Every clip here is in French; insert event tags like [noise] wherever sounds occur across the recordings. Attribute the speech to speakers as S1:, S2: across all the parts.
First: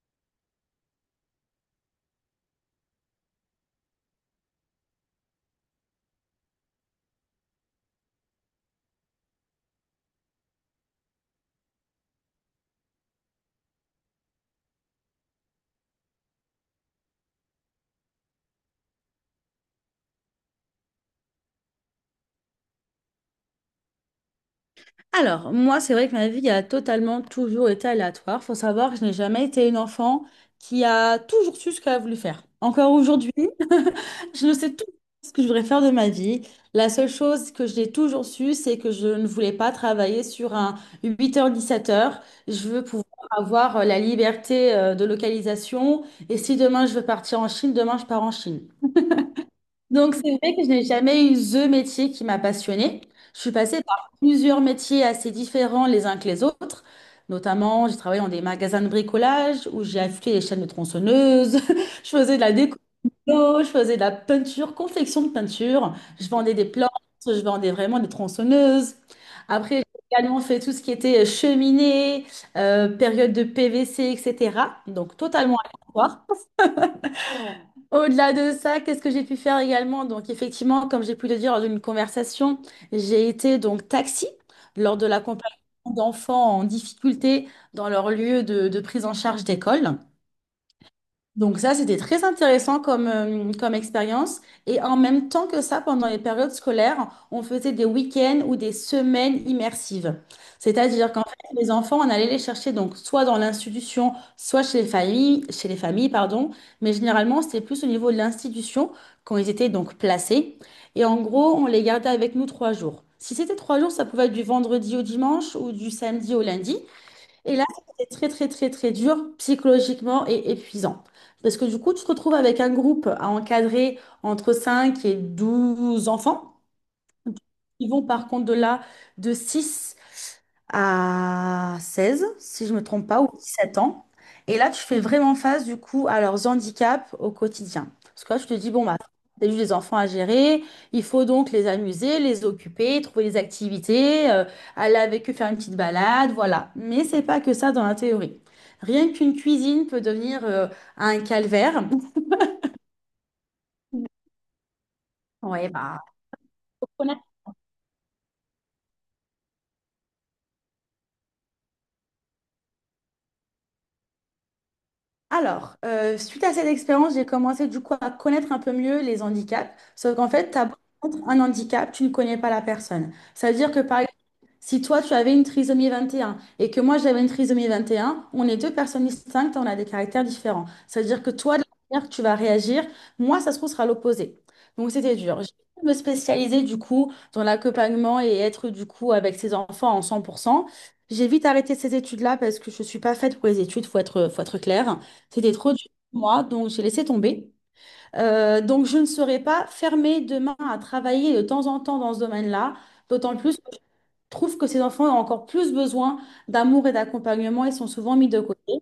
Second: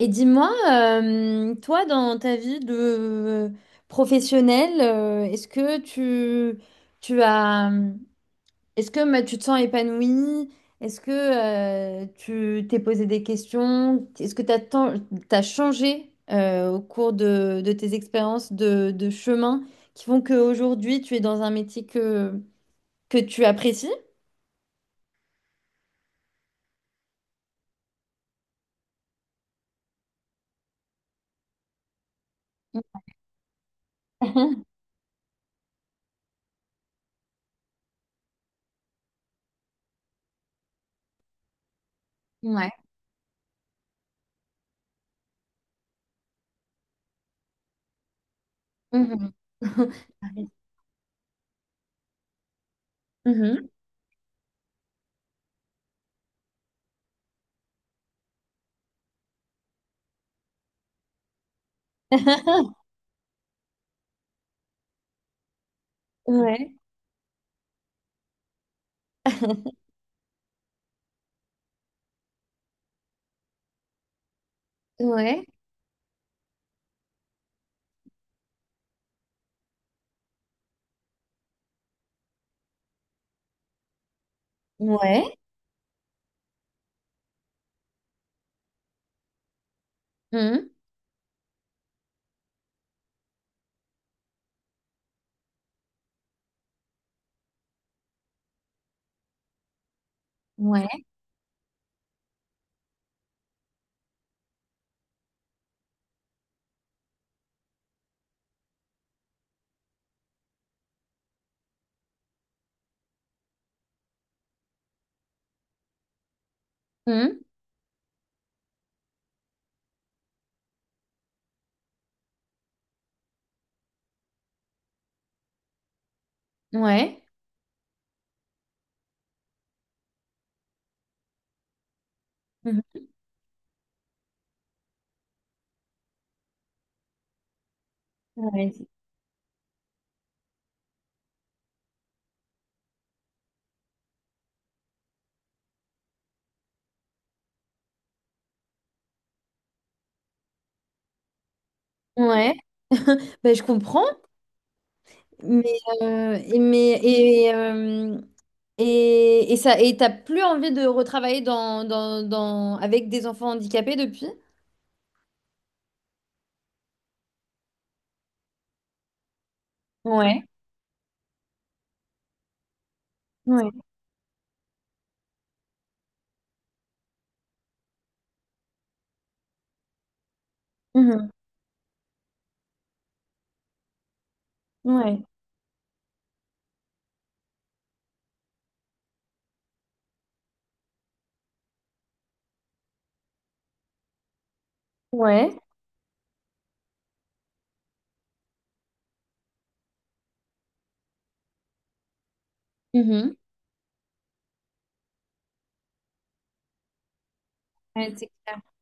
S1: Et dis-moi, toi, dans ta vie de professionnelle, est-ce que tu as, est-ce que tu te sens épanouie? Est-ce que tu t'es posé des questions? Est-ce que tu as, changé au cours de tes expériences de chemin qui font qu'aujourd'hui, tu es dans un métier que tu apprécies?
S2: Alors, moi, c'est vrai que ma vie a totalement toujours été aléatoire. Faut savoir que je n'ai jamais été une enfant qui a toujours su ce qu'elle a voulu faire. Encore aujourd'hui, [laughs] je ne
S1: [laughs]
S2: sais toujours pas ce que je voudrais faire de ma vie. La seule chose que j'ai toujours su, c'est que je ne voulais pas travailler sur un 8 h 17 heures. Je
S1: Ouais.
S2: veux pouvoir avoir la liberté de localisation. Et si demain je veux partir en Chine, demain je pars en Chine.
S1: Mhm.
S2: Donc, c'est
S1: [laughs]
S2: vrai que je n'ai jamais eu ce métier qui m'a passionnée. Je suis
S1: Mhm.
S2: passée par plusieurs métiers assez différents les uns que les autres. Notamment, j'ai travaillé dans des magasins de bricolage où j'ai affûté les chaînes de tronçonneuses. [laughs] Je faisais de la déco,
S1: [laughs]
S2: je faisais de la peinture, confection de peinture. Je vendais des
S1: Ouais.
S2: plantes, je vendais vraiment des tronçonneuses. Après, j'ai également fait tout ce qui était cheminée, période de PVC, etc. Donc,
S1: Ouais.
S2: totalement aléatoire. Au-delà de ça, qu'est-ce que j'ai pu faire également? Donc, effectivement, comme j'ai pu le dire lors d'une conversation, j'ai été donc taxi lors de
S1: Ouais.
S2: l'accompagnement d'enfants en difficulté dans leur lieu de prise en charge d'école.
S1: Hum.
S2: Donc ça, c'était très intéressant comme expérience. Et en même temps que ça, pendant les périodes scolaires, on faisait des week-ends ou des semaines immersives.
S1: Ouais.
S2: C'est-à-dire qu'en fait, les enfants, on allait les chercher donc soit dans l'institution, soit chez les familles, pardon. Mais généralement, c'était plus au niveau de l'institution quand ils étaient donc placés. Et en gros, on les gardait avec nous 3 jours. Si c'était 3 jours, ça pouvait être du vendredi au dimanche ou du samedi au lundi.
S1: Hum.
S2: Et là, c'était très, très, très, très dur psychologiquement et épuisant. Parce que du coup, tu te retrouves avec un groupe à encadrer entre 5 et 12 enfants.
S1: Ouais.
S2: Ils vont par contre de 6 à 16, si je me
S1: Mhm.
S2: trompe pas, ou 17 ans. Et là, tu fais vraiment face, du coup, à leurs handicaps au quotidien. Parce que là, je te dis,
S1: Ouais.
S2: bon, bah, t'as juste des enfants à gérer, il faut donc les amuser, les occuper, trouver des activités, aller avec eux faire une petite balade, voilà. Mais c'est pas que ça dans la théorie. Rien qu'une cuisine peut devenir un calvaire.
S1: Ouais. [laughs] Ben, je comprends,
S2: Ouais,
S1: mais,
S2: bah.
S1: et- mais et ça et t'as plus envie de retravailler dans avec des enfants handicapés depuis?
S2: Alors, suite à cette expérience, j'ai commencé du coup à connaître un peu mieux les handicaps. Sauf qu'en
S1: Ouais.
S2: fait, tu as un handicap, tu ne connais pas la personne. Ça veut
S1: Ouais.
S2: dire que par si toi, tu avais une trisomie 21 et que moi, j'avais une trisomie 21, on est deux personnes distinctes on a des caractères différents. C'est-à-dire
S1: Mhm.
S2: que toi, de la manière que tu vas réagir, moi, ça se trouve, sera l'opposé. Donc, c'était
S1: Ouais.
S2: dur. J'ai voulu me spécialiser du coup dans l'accompagnement et être du coup avec ces enfants en 100%. J'ai vite arrêté ces études-là parce que je ne suis pas faite pour les études, faut être clair. C'était
S1: Ouais.
S2: trop dur pour moi, donc j'ai laissé tomber. Donc, je ne serais pas fermée demain à travailler de temps en temps dans ce domaine-là,
S1: Mhm.
S2: d'autant plus trouve que ces enfants ont encore plus besoin d'amour et d'accompagnement et sont
S1: Ouais,
S2: souvent
S1: c'est
S2: mis de
S1: clair.
S2: côté.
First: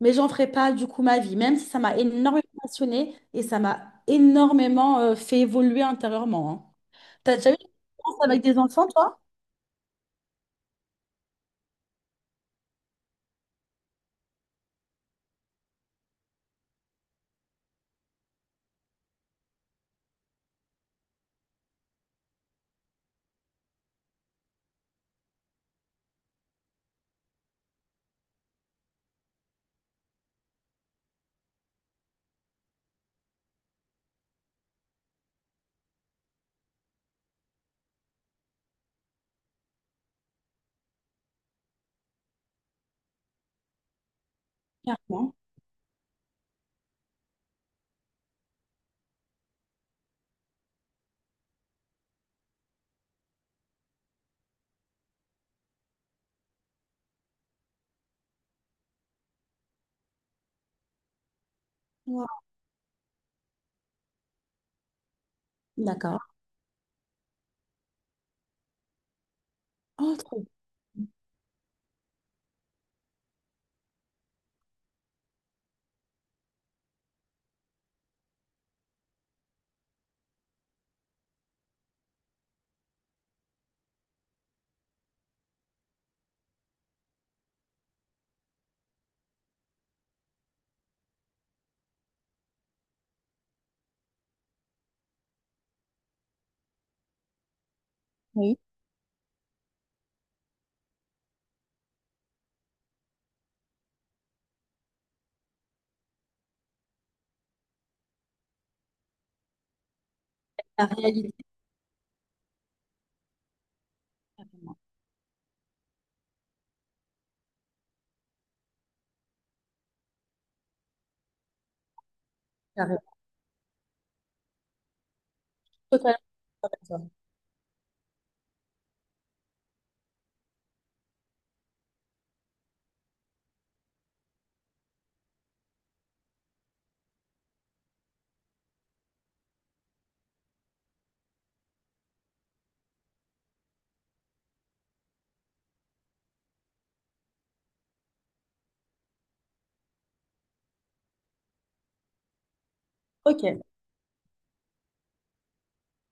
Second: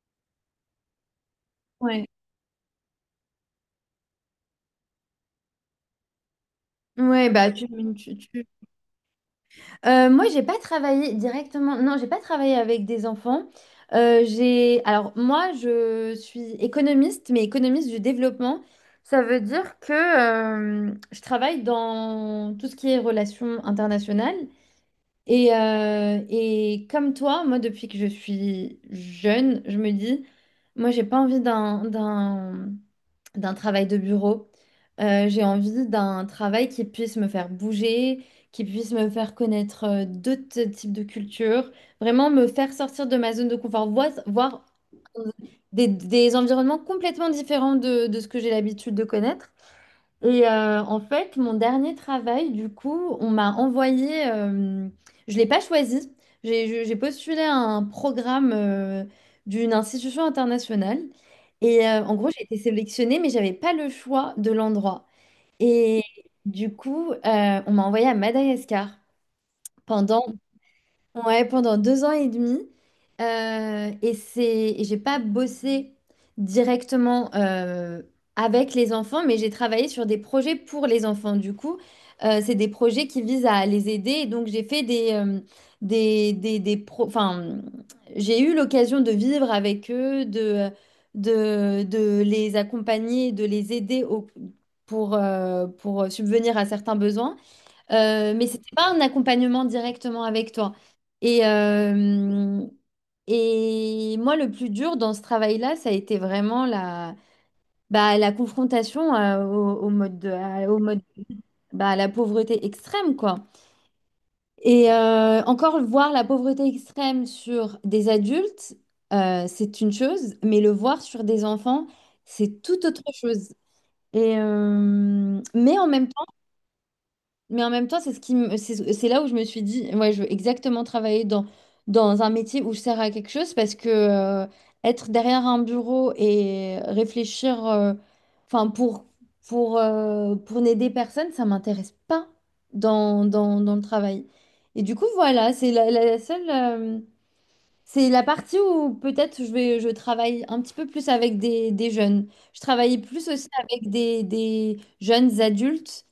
S2: Mais j'en ferai pas du coup ma vie, même si ça m'a
S1: Ouais.
S2: énormément passionnée et ça m'a énormément fait évoluer intérieurement. Hein.
S1: Ouais,
S2: T'as déjà eu des
S1: tu,
S2: expériences avec
S1: tu-
S2: des enfants, toi?
S1: Moi, j'ai pas travaillé directement. Non, j'ai pas travaillé avec des enfants. J'ai. Alors, moi, je suis économiste, mais économiste du développement. Ça veut dire que je travaille dans tout ce qui est relations internationales. Et comme toi, moi, depuis que je suis jeune, je me dis, moi, j'ai pas envie d'un travail de bureau. J'ai envie d'un travail qui puisse me faire bouger, qui puisse me faire connaître d'autres types de cultures, vraiment me faire sortir de ma zone de confort, voir,
S2: Clairement.
S1: des environnements complètement différents de ce que j'ai l'habitude de connaître. Et en fait, mon dernier travail, du coup, on m'a envoyé, je l'ai pas choisi, j'ai postulé à un programme d'une institution internationale. Et en gros,
S2: Wow.
S1: j'ai été sélectionnée, mais j'avais pas le choix de l'endroit. Et
S2: D'accord.
S1: du coup, on m'a envoyée à Madagascar
S2: Oh,
S1: pendant…
S2: trop bien.
S1: Ouais, pendant deux ans et demi. Et et j'ai pas bossé directement avec les enfants, mais j'ai travaillé sur des projets pour les enfants. Du coup, c'est des projets qui visent à les aider. Et donc, j'ai fait des, des j'ai eu l'occasion de vivre avec eux, de, de les accompagner, de les aider pour subvenir à certains besoins. Mais
S2: Oui.
S1: c'était pas un accompagnement directement avec toi. Et, euh, et moi, le plus dur dans ce travail-là, ça a été vraiment la confrontation au
S2: La
S1: mode,
S2: réalité.
S1: bah, à la pauvreté extrême, quoi. Et encore voir la pauvreté extrême sur des adultes, c'est une chose, mais le voir sur des enfants, c'est tout autre
S2: Carrément.
S1: chose. Et mais en même
S2: Totalement
S1: temps…
S2: d'accord.
S1: Mais en même temps, c'est ce qui c'est là où je me suis dit, ouais, je veux exactement travailler dans, dans un métier où je sers à quelque chose parce que être derrière un bureau et réfléchir, enfin, pour n'aider personne, ça m'intéresse pas dans le travail. Et du coup, voilà, c'est la seule, c'est la partie où peut-être je travaille un petit peu plus avec des jeunes. Je travaille plus
S2: Ok.
S1: aussi avec des jeunes adultes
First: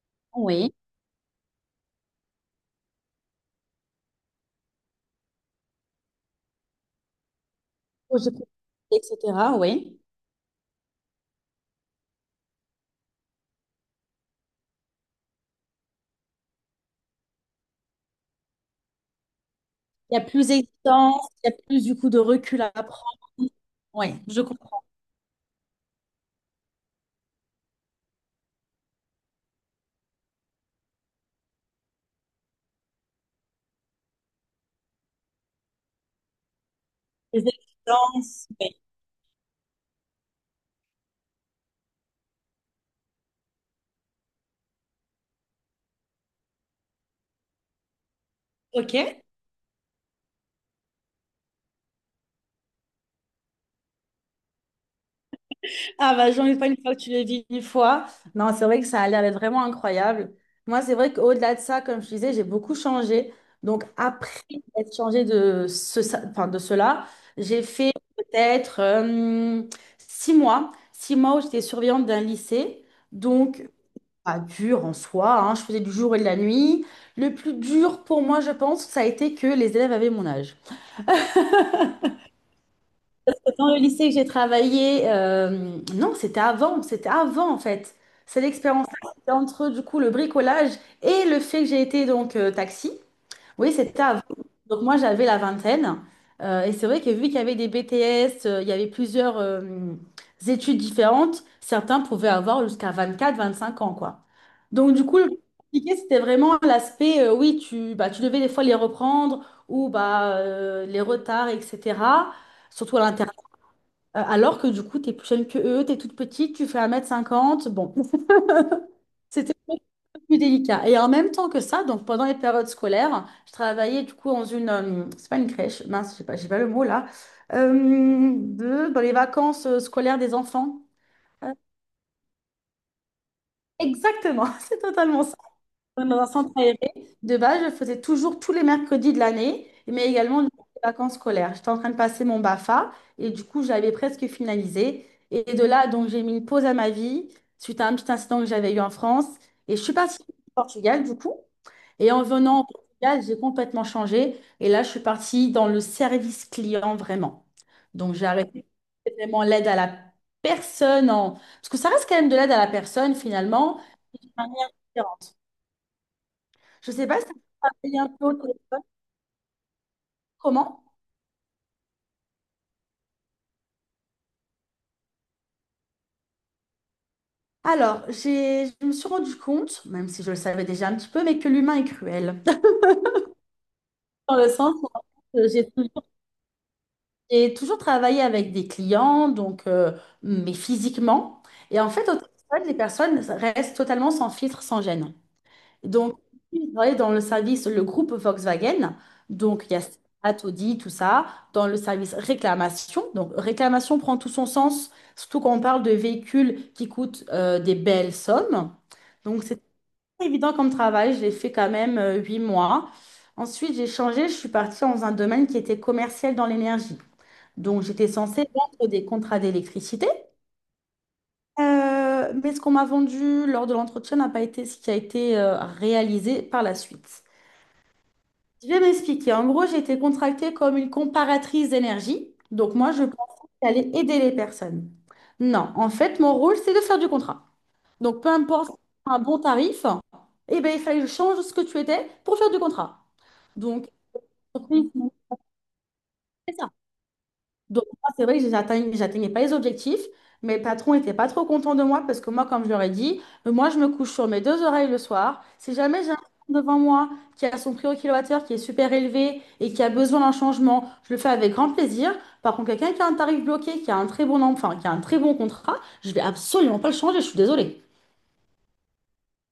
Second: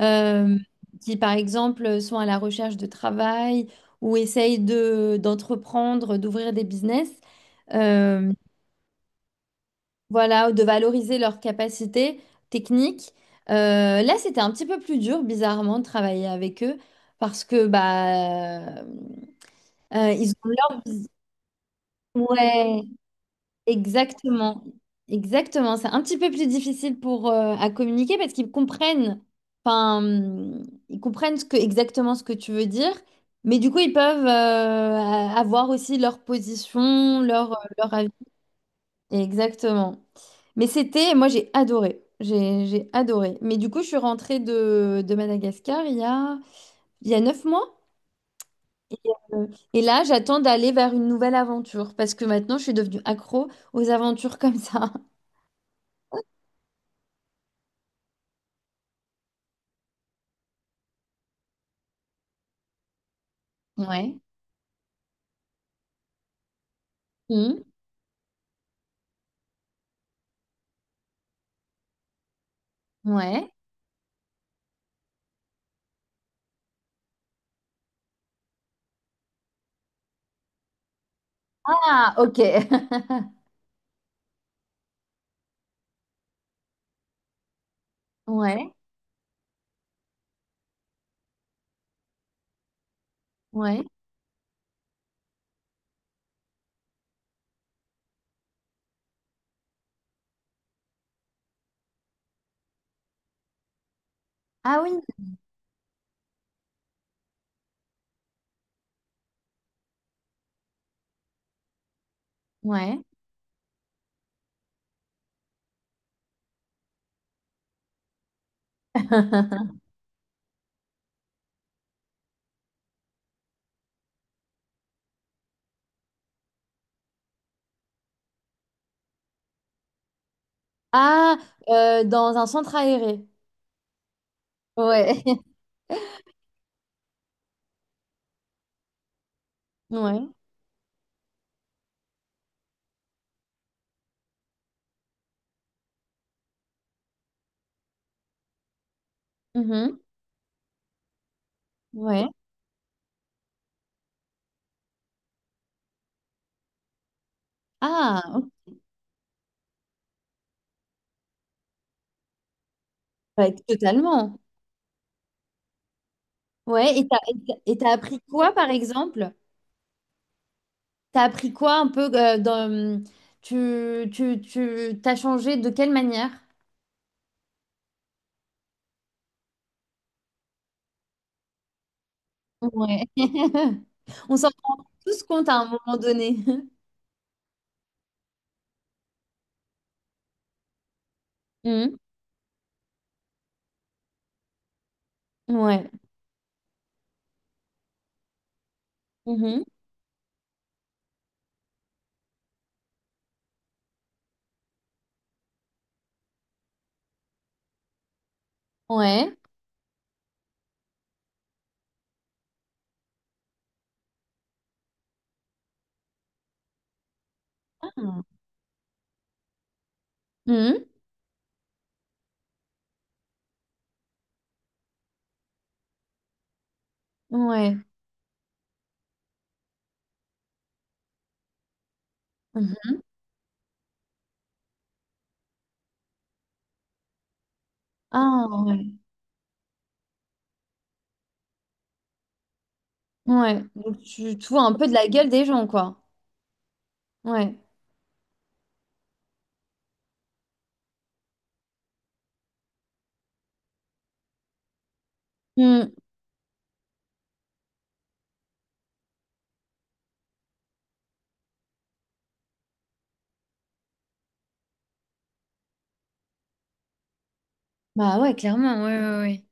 S1: euh,
S2: Oui,
S1: qui, par exemple, sont à la recherche de travail ou essayent de, d'entreprendre, d'ouvrir des business,
S2: projet
S1: euh,
S2: préparé, etc. Oui.
S1: voilà, de valoriser leurs capacités techniques. Là, c'était un petit peu plus dur, bizarrement, de travailler avec eux parce que
S2: Il y a
S1: ils
S2: plus
S1: ont leur…
S2: d'existence, il y a plus du coup de recul à
S1: Ouais.
S2: prendre. Oui, je
S1: Exactement,
S2: comprends.
S1: exactement. C'est un petit peu plus difficile pour à communiquer parce qu'ils comprennent, enfin, ils comprennent ce que, exactement ce que tu veux dire, mais du coup, ils peuvent avoir aussi leur position,
S2: Les
S1: leur, leur avis.
S2: exigences, oui.
S1: Exactement. Mais c'était, moi, j'ai adoré. J'ai adoré. Mais du coup, je suis rentrée de Madagascar il y a 9 mois.
S2: Ok.
S1: Et, euh, et là, j'attends d'aller vers une nouvelle aventure parce que maintenant, je suis devenue accro aux aventures [laughs] comme ça.
S2: Ah bah j'en ai pas une fois que tu le vis une fois. Non, c'est vrai que ça a l'air d'être vraiment incroyable. Moi, c'est vrai qu'au-delà de ça, comme je disais, j'ai beaucoup changé. Donc
S1: Ouais.
S2: après être changé de enfin, de cela, j'ai
S1: Hmm,
S2: fait peut-être 6 mois. 6 mois où j'étais surveillante d'un lycée.
S1: ouais.
S2: Donc pas dur en soi, hein, je faisais du jour et de la nuit. Le plus dur pour moi, je pense, ça a été que les élèves avaient mon âge.
S1: Ah, ok. [laughs]
S2: Dans le lycée que j'ai travaillé, non, c'était avant en fait. C'est
S1: Ouais,
S2: l'expérience-là, c'était entre du coup le bricolage et le fait que j'ai été donc taxi. Oui,
S1: ouais.
S2: c'était avant. Donc moi, j'avais la vingtaine. Et c'est vrai que vu qu'il y avait des BTS, il y avait plusieurs études différentes, certains pouvaient avoir jusqu'à 24, 25 ans, quoi.
S1: Ah
S2: Donc
S1: oui,
S2: du coup, le plus compliqué, c'était vraiment l'aspect, oui, bah, tu devais des fois les reprendre ou bah, les retards, etc. Surtout
S1: ouais.
S2: à l'intérieur. Alors que du coup, tu es plus jeune que eux, tu es toute petite, tu fais un mètre cinquante. Bon, [laughs] c'était
S1: [laughs]
S2: plus délicat. Et en même temps que ça, donc pendant les périodes scolaires, je travaillais du coup dans une, c'est pas une crèche, mince, j'ai pas le mot là, dans les vacances scolaires des enfants.
S1: Ah,
S2: Euh,
S1: dans un centre aéré.
S2: Exactement, [laughs] c'est
S1: Ouais,
S2: totalement
S1: [laughs]
S2: dans un centre aéré. De base, je faisais toujours tous les mercredis de l'année, mais
S1: ouais.
S2: également durant les vacances scolaires. J'étais en train de passer mon BAFA et du coup, j'avais presque finalisé. Et de là, donc, j'ai mis une pause à ma vie suite à un petit incident que j'avais eu en France. Et je suis
S1: Mhm.
S2: partie au Portugal, du coup. Et en
S1: Ouais.
S2: venant au Portugal, j'ai complètement changé. Et là, je suis partie dans le service client vraiment. Donc,
S1: Ah,
S2: j'ai
S1: ok.
S2: arrêté vraiment l'aide à la personne. En... Parce que ça reste quand même de l'aide à la personne,
S1: Ouais,
S2: finalement.
S1: totalement.
S2: Je
S1: Ouais, et
S2: sais pas si ça
S1: t'as
S2: travaillé un
S1: appris
S2: peu au
S1: quoi, par
S2: téléphone.
S1: exemple?
S2: Comment?
S1: T'as appris quoi un peu dans… t'as changé de quelle manière?
S2: Alors, je me suis rendu compte, même si je le savais déjà un petit peu, mais que l'humain est cruel.
S1: Ouais. [laughs]
S2: [laughs]
S1: On
S2: Dans
S1: s'en
S2: le
S1: rend
S2: sens
S1: tous
S2: où euh,
S1: compte à
S2: j'ai
S1: un moment donné. [laughs]
S2: j'ai toujours travaillé avec des clients, donc, mais physiquement. Et en
S1: Hmm.
S2: fait, au téléphone, les personnes restent totalement sans filtre, sans gêne.
S1: Ouais.
S2: Donc, il travaillait dans le service, le groupe Volkswagen.
S1: Mhm.
S2: Donc, il y a Audi, tout ça, dans le service réclamation. Donc, réclamation prend tout son sens, surtout quand on parle de véhicules qui coûtent des belles sommes.
S1: Ouais.
S2: Donc, c'est pas évident comme travail. J'ai fait quand même 8 mois. Ensuite, j'ai changé. Je suis partie dans un domaine qui était commercial dans l'énergie. Donc,
S1: Ah.
S2: j'étais censée vendre des contrats d'électricité.
S1: Mmh.
S2: Mais ce qu'on m'a vendu lors de l'entretien n'a pas été ce qui a été réalisé par la suite.
S1: Ouais.
S2: Je vais m'expliquer. En gros, j'ai été contractée comme une comparatrice d'énergie. Donc, moi,
S1: Mhm.
S2: je pensais que j'allais aider les personnes. Non, en fait, mon rôle, c'est de faire du contrat. Donc, peu
S1: Ah,
S2: importe
S1: ouais.
S2: un bon tarif, eh ben, il fallait que je change ce que tu étais pour faire du contrat.
S1: Ouais.
S2: Donc,
S1: Donc, tu vois un peu de la gueule des gens, quoi.
S2: c'est ça.
S1: Ouais.
S2: Donc, moi, c'est vrai que j'atteignais pas les objectifs. Mes patrons n'étaient pas trop contents de moi parce que moi, comme je leur ai dit, moi, je me couche sur mes deux oreilles le soir. Si
S1: Mm.
S2: jamais j'ai un client devant moi qui a son prix au kilowattheure qui est super élevé et qui a besoin d'un changement, je le fais avec grand plaisir. Par contre, quelqu'un qui a un tarif bloqué, qui a un très bon, enfin, qui a un très bon contrat, je vais absolument pas le changer, je suis désolée.
S1: Bah ouais, clairement, ouais, ouais, ouais.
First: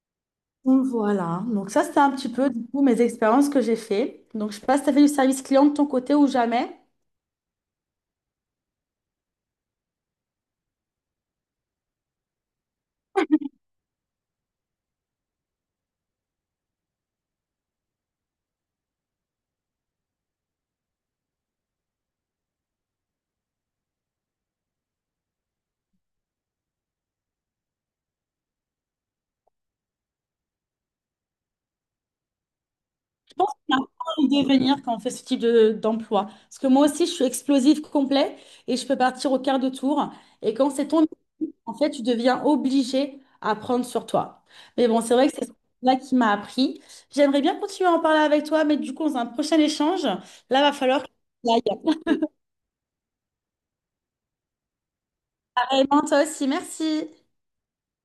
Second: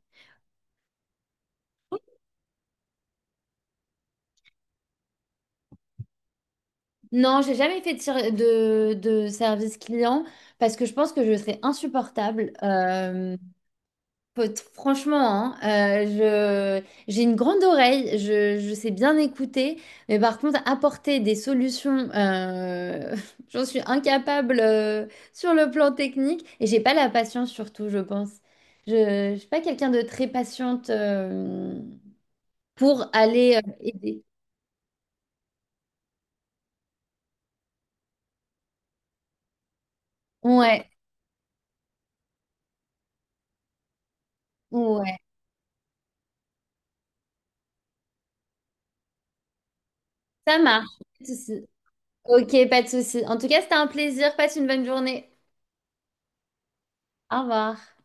S2: Donc voilà, donc ça c'était un petit peu du coup mes expériences que j'ai fait. Donc je sais pas si tu as fait du service client de ton côté ou jamais.
S1: Non, j'ai jamais fait de service client parce que je pense que je serais insupportable. Faut- Franchement, hein, euh, j'ai une grande oreille, je sais bien écouter, mais par contre, apporter des solutions, [laughs] j'en suis incapable sur le plan technique et j'ai pas la patience surtout, je pense. Je suis pas quelqu'un de très patiente pour
S2: Pense
S1: aller
S2: qu'on apprend à
S1: aider.
S2: le devenir quand on fait ce type d'emploi. Parce que moi aussi, je suis explosive complet et je peux partir au quart de tour. Et quand
S1: Ouais,
S2: c'est ton, en fait, tu deviens obligé à prendre sur toi. Mais bon, c'est
S1: ouais,
S2: vrai que c'est là qui m'a appris. J'aimerais bien continuer à en parler avec toi, mais du coup, dans un prochain échange, là,
S1: ça
S2: va
S1: marche.
S2: falloir que
S1: Pas de
S2: j'y
S1: souci.
S2: aille.
S1: Ok, pas de souci. En tout cas, c'était un plaisir. Passe une bonne journée.
S2: Pareillement, toi aussi, merci.
S1: Au revoir.